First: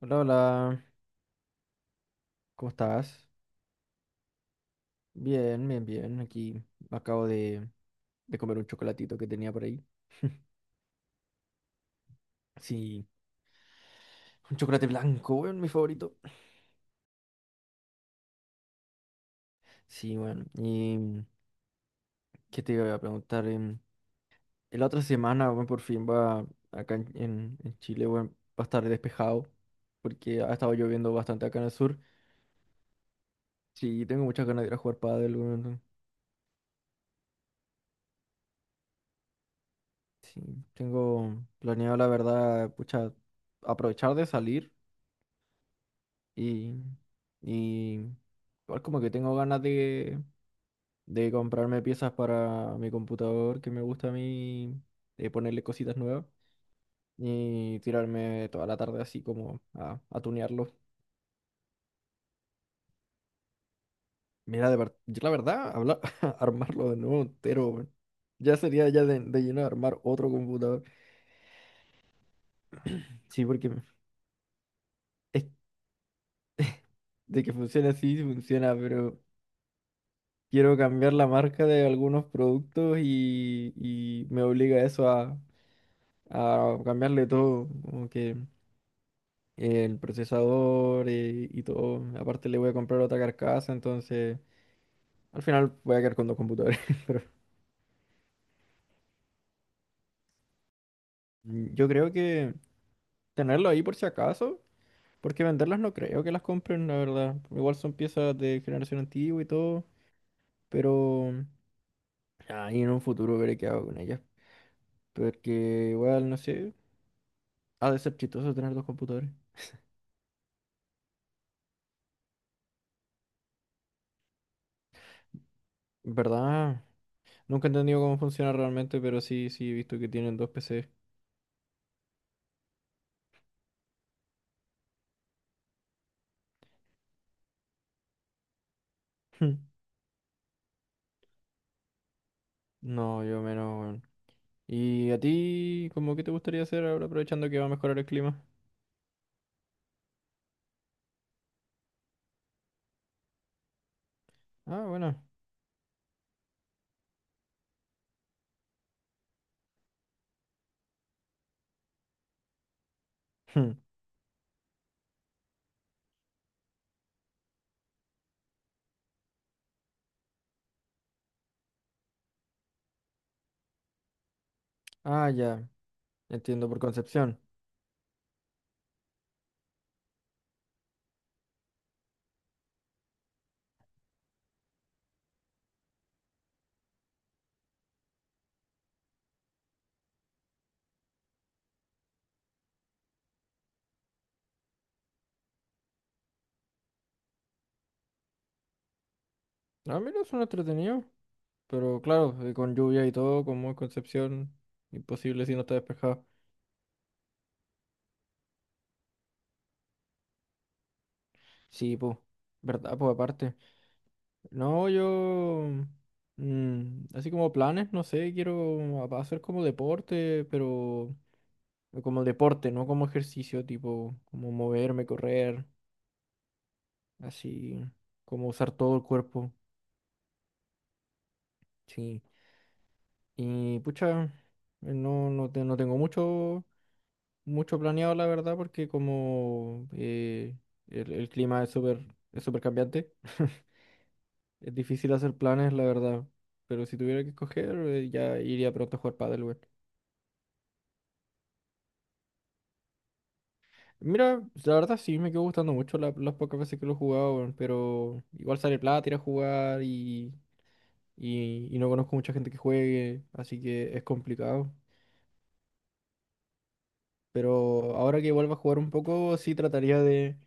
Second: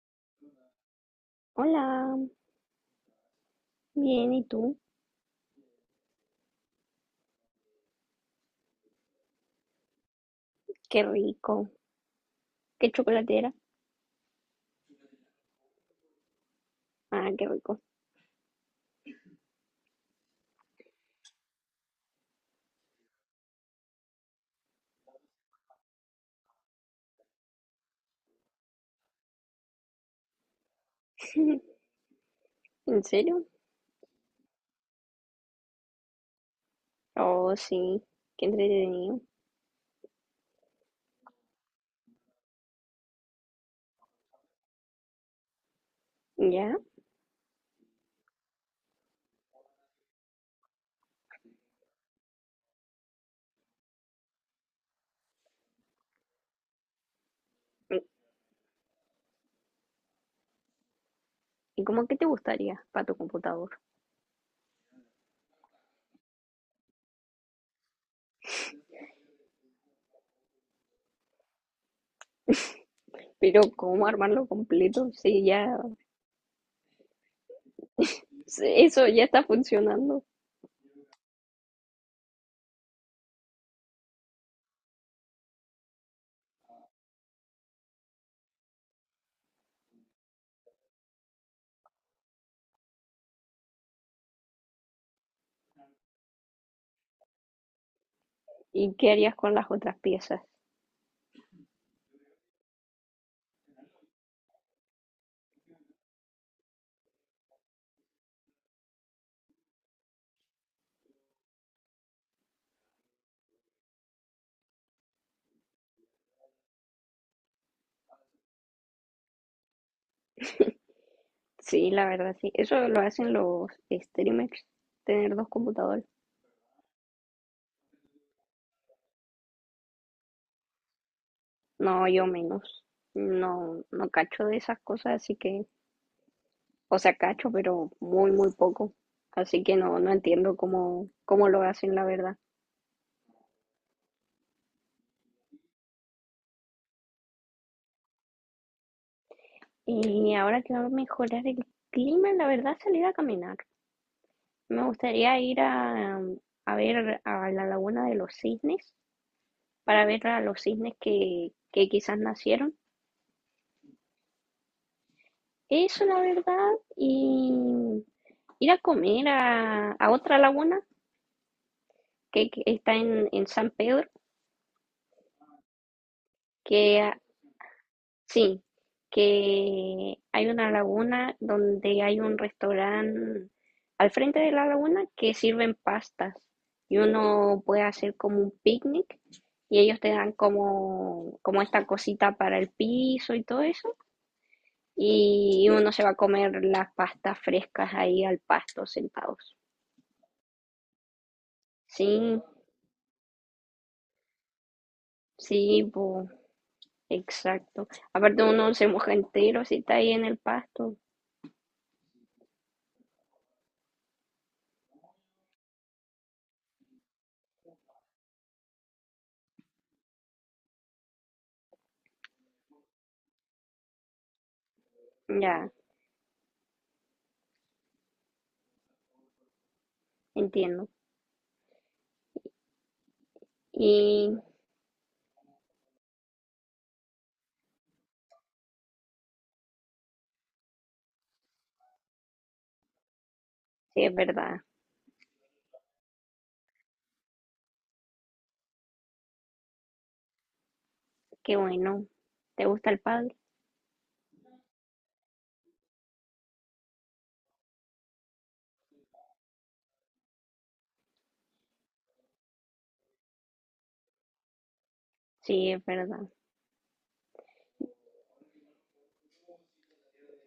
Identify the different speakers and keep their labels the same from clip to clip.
Speaker 1: Hola, hola,
Speaker 2: Hola,
Speaker 1: ¿cómo estás?
Speaker 2: bien, ¿y tú?
Speaker 1: Bien, bien, bien. Aquí acabo de comer un chocolatito que tenía por ahí.
Speaker 2: Qué rico. ¿Qué
Speaker 1: Sí,
Speaker 2: chocolatera?
Speaker 1: un chocolate blanco, weón, mi favorito.
Speaker 2: Ah, qué rico.
Speaker 1: Sí, bueno, y qué te iba a preguntar. La otra semana, weón, por fin va acá en Chile, weón, va a estar despejado porque ha estado lloviendo bastante acá en el sur.
Speaker 2: ¿En serio?
Speaker 1: Sí, tengo muchas ganas de ir a jugar pádel, weón.
Speaker 2: Oh, sí, qué entretenido.
Speaker 1: Sí, tengo planeado, la verdad, pucha, aprovechar de salir.
Speaker 2: ¿Ya?
Speaker 1: Y, y igual como que tengo ganas de comprarme piezas para mi computador que me gusta a mí, de ponerle cositas nuevas y tirarme toda la tarde así como a tunearlo.
Speaker 2: ¿Y cómo qué te gustaría para tu computador?
Speaker 1: Mira, yo la verdad, armarlo de nuevo entero, weón. Ya sería ya de lleno armar otro computador. Sí,
Speaker 2: Pero
Speaker 1: porque
Speaker 2: ¿cómo armarlo completo?
Speaker 1: es
Speaker 2: Sí, ya,
Speaker 1: de que funciona así, sí
Speaker 2: sí,
Speaker 1: funciona,
Speaker 2: eso
Speaker 1: pero
Speaker 2: ya está funcionando.
Speaker 1: quiero cambiar la marca de algunos productos y me obliga eso a cambiarle todo, como que el procesador y, todo. Aparte le voy a comprar otra carcasa, entonces al final voy a quedar con dos computadores. Pero
Speaker 2: ¿Y qué harías con las otras piezas?
Speaker 1: yo creo que tenerlo ahí por si acaso, porque venderlas no creo que las compren, la verdad. Igual son piezas de generación antigua y todo, pero ahí en un futuro veré qué hago con ellas. Porque igual, no sé, ha de ser chistoso tener dos computadores.
Speaker 2: Sí, la verdad, sí. Eso lo hacen los streamers, tener dos computadores.
Speaker 1: ¿Verdad? Nunca he entendido cómo funciona realmente, pero sí, sí he visto que tienen dos PCs.
Speaker 2: No, yo menos. No, no cacho de esas cosas, así que o sea, cacho, pero muy, muy poco. Así que no, no entiendo cómo, cómo lo hacen, la verdad.
Speaker 1: No, yo menos, weón. ¿Y a ti, como que te gustaría hacer ahora aprovechando que va a mejorar el clima?
Speaker 2: Y ahora que va a mejorar el clima, la verdad, salir a caminar. Me
Speaker 1: Ah, bueno.
Speaker 2: gustaría ir a ver a la laguna de los cisnes, para ver a los cisnes que quizás nacieron.
Speaker 1: Hmm.
Speaker 2: Eso, la verdad. Y ir a comer a otra laguna que está en San Pedro,
Speaker 1: Ah, ya. Entiendo por
Speaker 2: que
Speaker 1: Concepción.
Speaker 2: sí, que hay una laguna donde hay un restaurante al frente de la laguna que sirven pastas y uno puede hacer como un picnic y ellos te dan como, como esta cosita para el piso y todo eso y uno se va a comer las pastas frescas ahí al pasto sentados.
Speaker 1: Ah, mira, son entretenidos. Pero claro,
Speaker 2: Sí,
Speaker 1: con lluvia y todo, como es Concepción, imposible si no está
Speaker 2: sí,
Speaker 1: despejado.
Speaker 2: po, exacto. Aparte uno se moja entero si está ahí en el pasto.
Speaker 1: Sí, pues. ¿Verdad? Pues aparte. No, yo. Así como planes, no sé, quiero hacer como deporte, pero. Como deporte, no como ejercicio, tipo, como moverme, correr.
Speaker 2: Ya,
Speaker 1: Así como usar todo el cuerpo,
Speaker 2: entiendo.
Speaker 1: sí. Y pucha,
Speaker 2: Y
Speaker 1: no, no, no tengo mucho, mucho planeado, la verdad, porque como el clima es súper cambiante,
Speaker 2: sí, es verdad.
Speaker 1: es difícil hacer planes, la verdad. Pero si tuviera que escoger, ya iría pronto a jugar pádel, weón.
Speaker 2: Qué bueno. ¿Te gusta el pádel?
Speaker 1: Mira, pues, la verdad sí me quedó gustando mucho las pocas veces que lo he jugado, weón, pero igual sale plata ir a jugar y no conozco mucha gente que juegue, así que es complicado.
Speaker 2: Sí, es verdad.
Speaker 1: Pero ahora que vuelva a jugar un poco, sí trataría de,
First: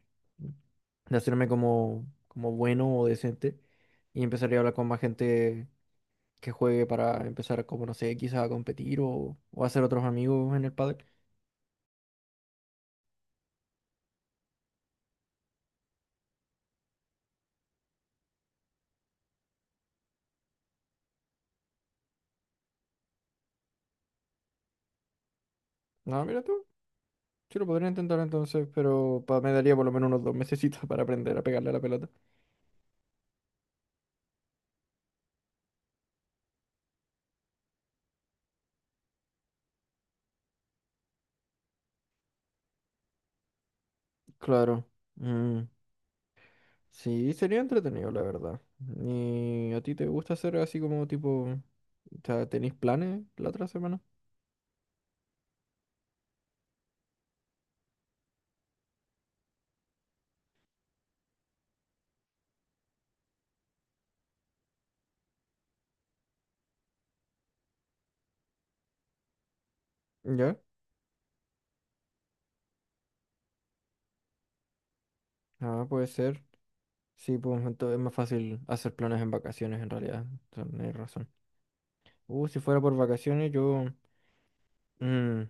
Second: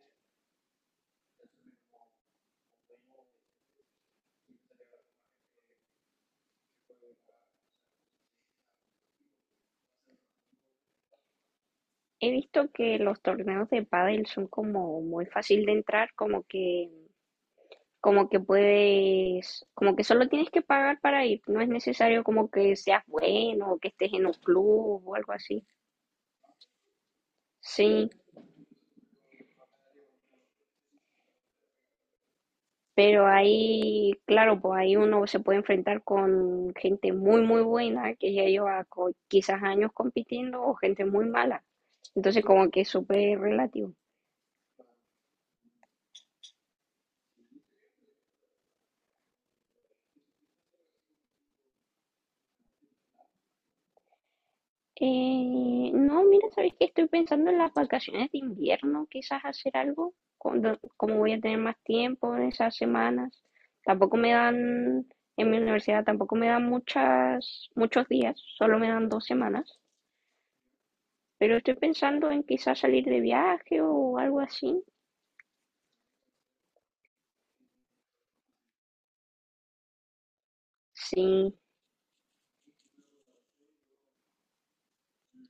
Speaker 1: de hacerme como, como bueno o decente. Y empezaría a hablar con más gente que juegue para empezar, como no sé, quizás a competir o hacer otros amigos en el pádel.
Speaker 2: He visto que los torneos de pádel son como muy fácil de entrar, como que puedes, como que solo tienes que pagar para ir. No es necesario como que seas bueno o que estés en un club o algo así.
Speaker 1: No, mira tú. Sí, lo podría
Speaker 2: Sí,
Speaker 1: intentar entonces, pero me daría por lo menos unos dos mesecitos para aprender a pegarle a la pelota.
Speaker 2: pero ahí, claro, pues ahí uno se puede enfrentar con gente muy, muy buena que ya lleva co- quizás años compitiendo o gente muy mala. Entonces como que es súper relativo.
Speaker 1: Claro. Mm, sí, sería entretenido, la verdad. ¿Y a ti te gusta hacer así como tipo... O sea, ¿tenéis planes la otra semana?
Speaker 2: No, mira, sabes que estoy pensando en las vacaciones de invierno, quizás hacer algo, cuando- como voy a tener más tiempo en esas semanas. Tampoco me dan, en mi universidad tampoco me dan muchas, muchos días, solo me dan dos semanas.
Speaker 1: ¿Ya?
Speaker 2: Pero estoy pensando en quizás salir de viaje o algo así.
Speaker 1: Ah, puede ser. Sí, pues entonces es más fácil hacer planes en vacaciones en realidad. Tienes razón.
Speaker 2: Sí,
Speaker 1: Si fuera por vacaciones, yo... mm,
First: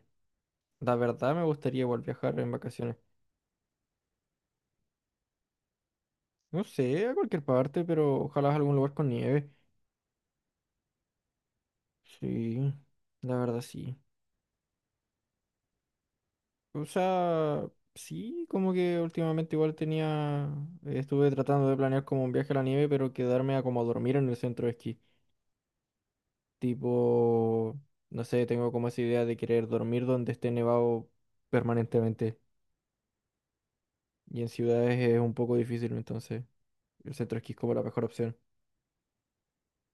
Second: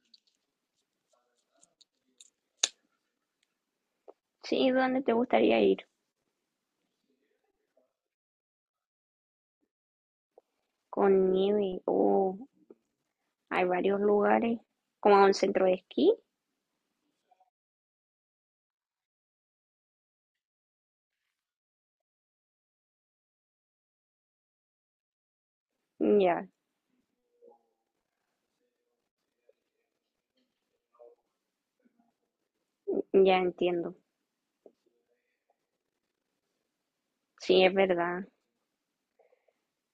Speaker 1: la verdad me gustaría igual viajar en vacaciones.
Speaker 2: sí, ¿dónde te gustaría ir?
Speaker 1: No sé, a cualquier parte, pero ojalá a algún lugar con nieve.
Speaker 2: Con nieve, o
Speaker 1: Sí, la verdad
Speaker 2: hay
Speaker 1: sí.
Speaker 2: varios lugares, como a un centro de esquí.
Speaker 1: O sea, sí, como que últimamente igual tenía... Estuve tratando de planear como un viaje a la nieve, pero quedarme a como dormir en el centro de esquí.
Speaker 2: Ya,
Speaker 1: Tipo, no sé, tengo como esa idea de querer dormir donde esté nevado permanentemente.
Speaker 2: ya entiendo.
Speaker 1: Y en ciudades es un poco difícil, entonces el centro esquí es
Speaker 2: Sí, es
Speaker 1: como la mejor
Speaker 2: verdad.
Speaker 1: opción.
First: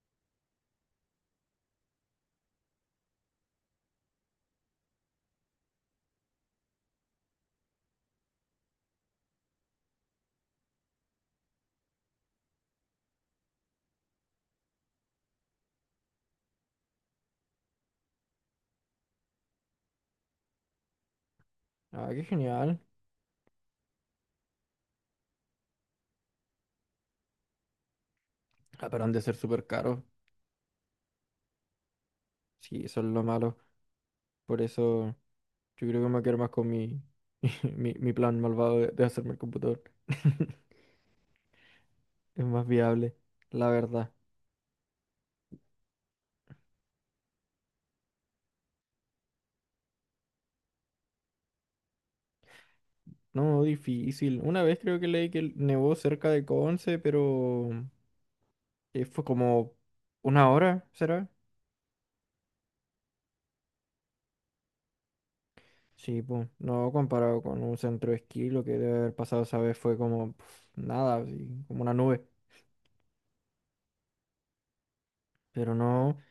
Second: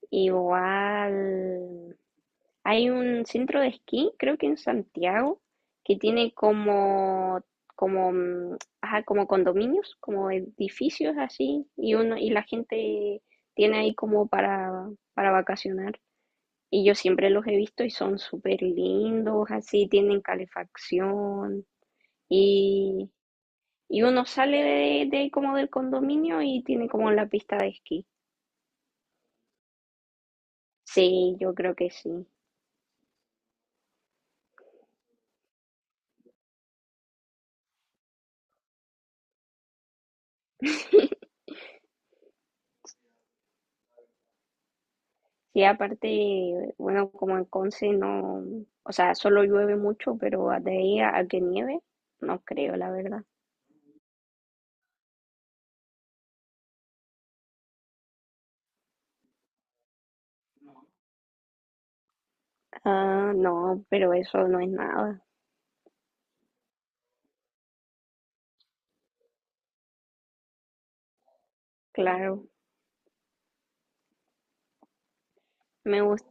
Speaker 2: Igual, hay un centro de esquí, creo que en Santiago, que tiene como, como, mm, ajá, como condominios, como edificios así, y uno, y la gente tiene ahí como para vacacionar. Y yo siempre los he visto y son súper lindos, así, tienen calefacción.
Speaker 1: Ah, qué genial.
Speaker 2: Y, y uno sale de como del condominio y tiene como la pista de esquí.
Speaker 1: Ah, pero han de ser súper caros.
Speaker 2: Sí, yo creo que sí.
Speaker 1: Sí, eso es lo malo. Por eso yo creo que me quiero más con mi, mi plan malvado de hacerme el computador. Es más viable, la verdad.
Speaker 2: Sí, aparte, bueno, como en Conce no, o sea, solo llueve mucho, pero de ahí a que nieve, no creo, la verdad.
Speaker 1: No, difícil. Una vez creo que leí que nevó cerca de Conce, pero fue como una hora, ¿será?
Speaker 2: Ah, no, pero eso no es nada,
Speaker 1: Sí, pues, no comparado con un centro de esquí, lo que debe haber pasado esa vez fue como pf, nada, así, como una nube.
Speaker 2: claro,
Speaker 1: Pero
Speaker 2: me
Speaker 1: no,
Speaker 2: gusta.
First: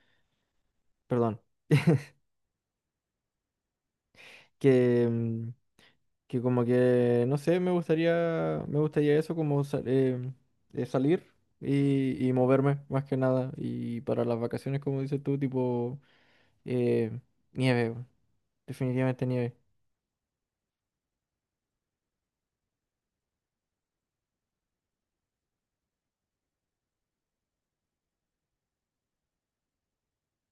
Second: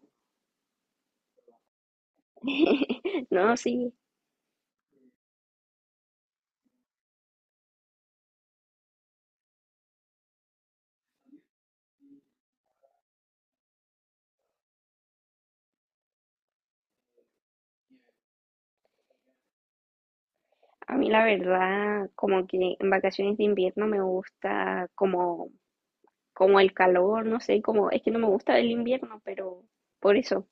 Speaker 1: perdón,
Speaker 2: No, sí,
Speaker 1: que, que como que, no sé, me gustaría eso como salir y moverme más que nada. Y para las vacaciones, como dices tú, tipo eh, nieve, weón, definitivamente nieve.
Speaker 2: a mí la verdad, como que en vacaciones de invierno me gusta como, como el calor, no sé, como, es que no me gusta el invierno, pero por eso,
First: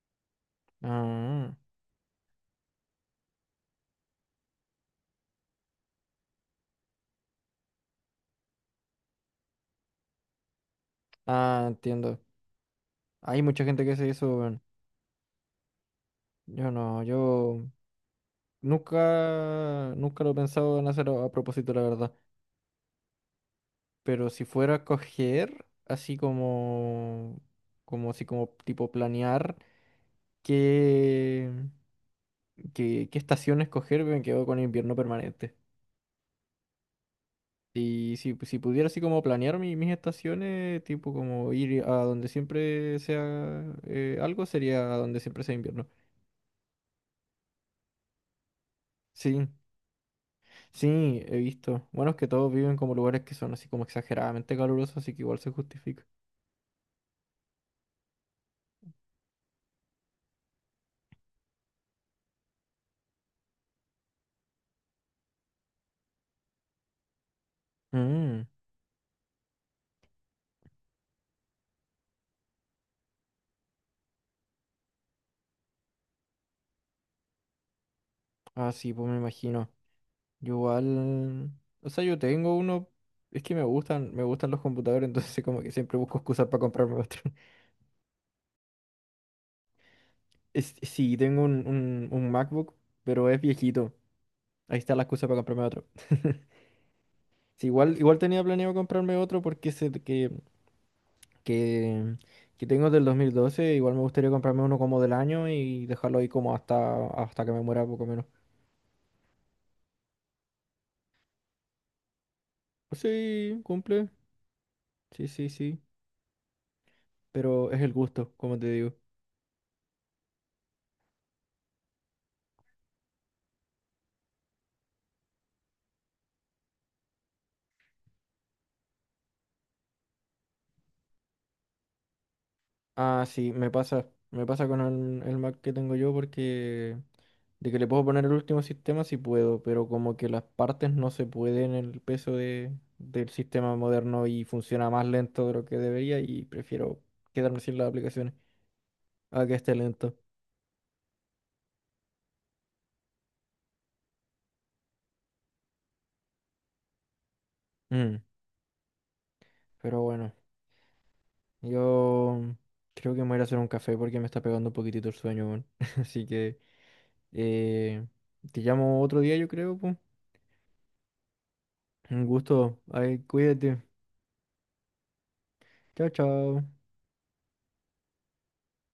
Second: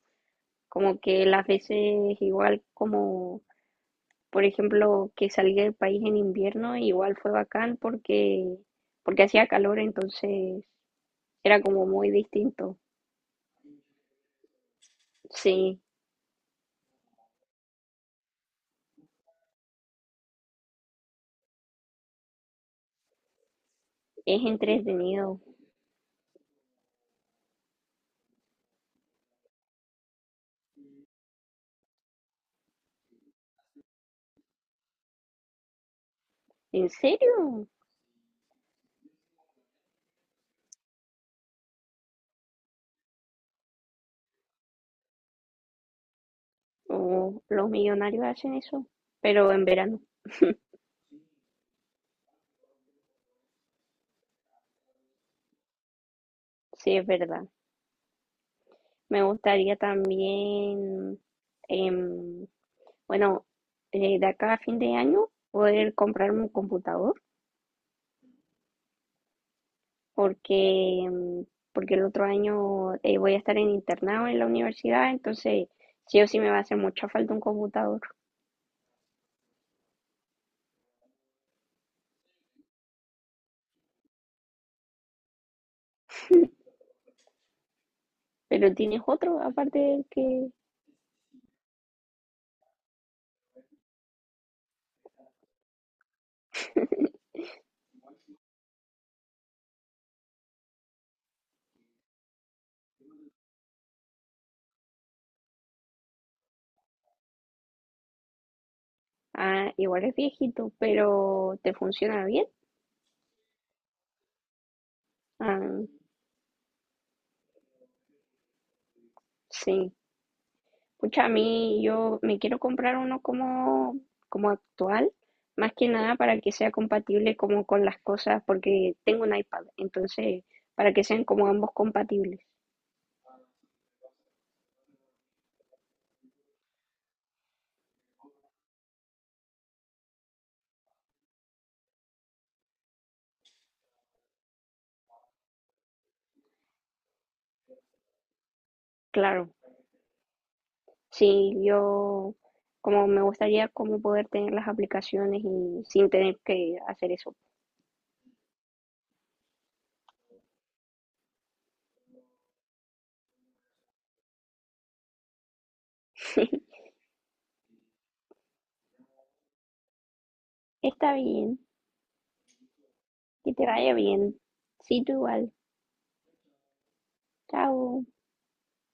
Speaker 2: como que las
Speaker 1: Ah,
Speaker 2: veces igual como por ejemplo, que salí del país en invierno, igual fue bacán porque, porque hacía calor, entonces era
Speaker 1: ah,
Speaker 2: como muy
Speaker 1: entiendo.
Speaker 2: distinto.
Speaker 1: Hay mucha gente que hace eso, weón.
Speaker 2: Sí,
Speaker 1: Yo no, yo nunca, nunca lo he pensado en hacer a propósito, la verdad. Pero
Speaker 2: es
Speaker 1: si fuera a
Speaker 2: entretenido.
Speaker 1: coger, así como, como si como tipo planear qué, qué estación escoger, me quedo con invierno permanente.
Speaker 2: ¿En serio?
Speaker 1: Y si pudiera así como planear mis estaciones, tipo como ir a donde siempre sea algo, sería a donde siempre sea invierno.
Speaker 2: Oh, los millonarios hacen eso,
Speaker 1: Sí,
Speaker 2: pero en verano,
Speaker 1: sí, he visto. Bueno, es que todos viven como lugares que son así como exageradamente calurosos, así que igual se justifica.
Speaker 2: sí, es verdad. Me gustaría también, em, bueno, de acá a fin de año poder comprarme un computador.
Speaker 1: Mm,
Speaker 2: Porque, mm, porque el otro año voy a estar en internado en la universidad, entonces sí o sí me va a hacer mucha falta un computador.
Speaker 1: ah, sí, pues me imagino. Yo igual, o sea, yo tengo uno, es que me gustan los computadores, entonces como que siempre busco excusas para comprarme otro.
Speaker 2: Pero tienes otro, aparte del que,
Speaker 1: Sí, tengo un MacBook, pero es viejito. Ahí está la excusa para comprarme otro. Sí, igual, igual tenía planeado comprarme otro porque ese que, que tengo del 2012 igual me gustaría comprarme uno como del año y dejarlo ahí como hasta que me muera poco menos.
Speaker 2: ah, igual es viejito, pero te funciona bien.
Speaker 1: Pues sí, cumple. Sí, sí, sí.
Speaker 2: Ah,
Speaker 1: Pero es el gusto, como te digo.
Speaker 2: sí. Pucha, a mí yo me quiero comprar uno como, como actual, más que nada para que sea compatible como con las cosas, porque tengo un iPad, entonces para que sean como ambos compatibles.
Speaker 1: Ah, sí, me pasa. Me pasa con el, Mac que tengo yo porque de que le puedo poner el último sistema sí puedo, pero como que las partes no se pueden en el peso del sistema moderno y funciona más lento de lo que debería y prefiero quedarme sin las aplicaciones a
Speaker 2: Claro.
Speaker 1: que esté lento.
Speaker 2: Sí, yo como me gustaría como poder tener las aplicaciones y sin tener que hacer eso.
Speaker 1: Mm, pero bueno, yo creo que me voy a ir a hacer un café porque me está pegando un poquitito el sueño, weón. Así que eh, te llamo otro día, yo creo, pues.
Speaker 2: Está bien,
Speaker 1: Un gusto. Ay,
Speaker 2: que te
Speaker 1: cuídate.
Speaker 2: vaya bien. Sí, tú igual.
Speaker 1: Chao, chao.
Speaker 2: Chao.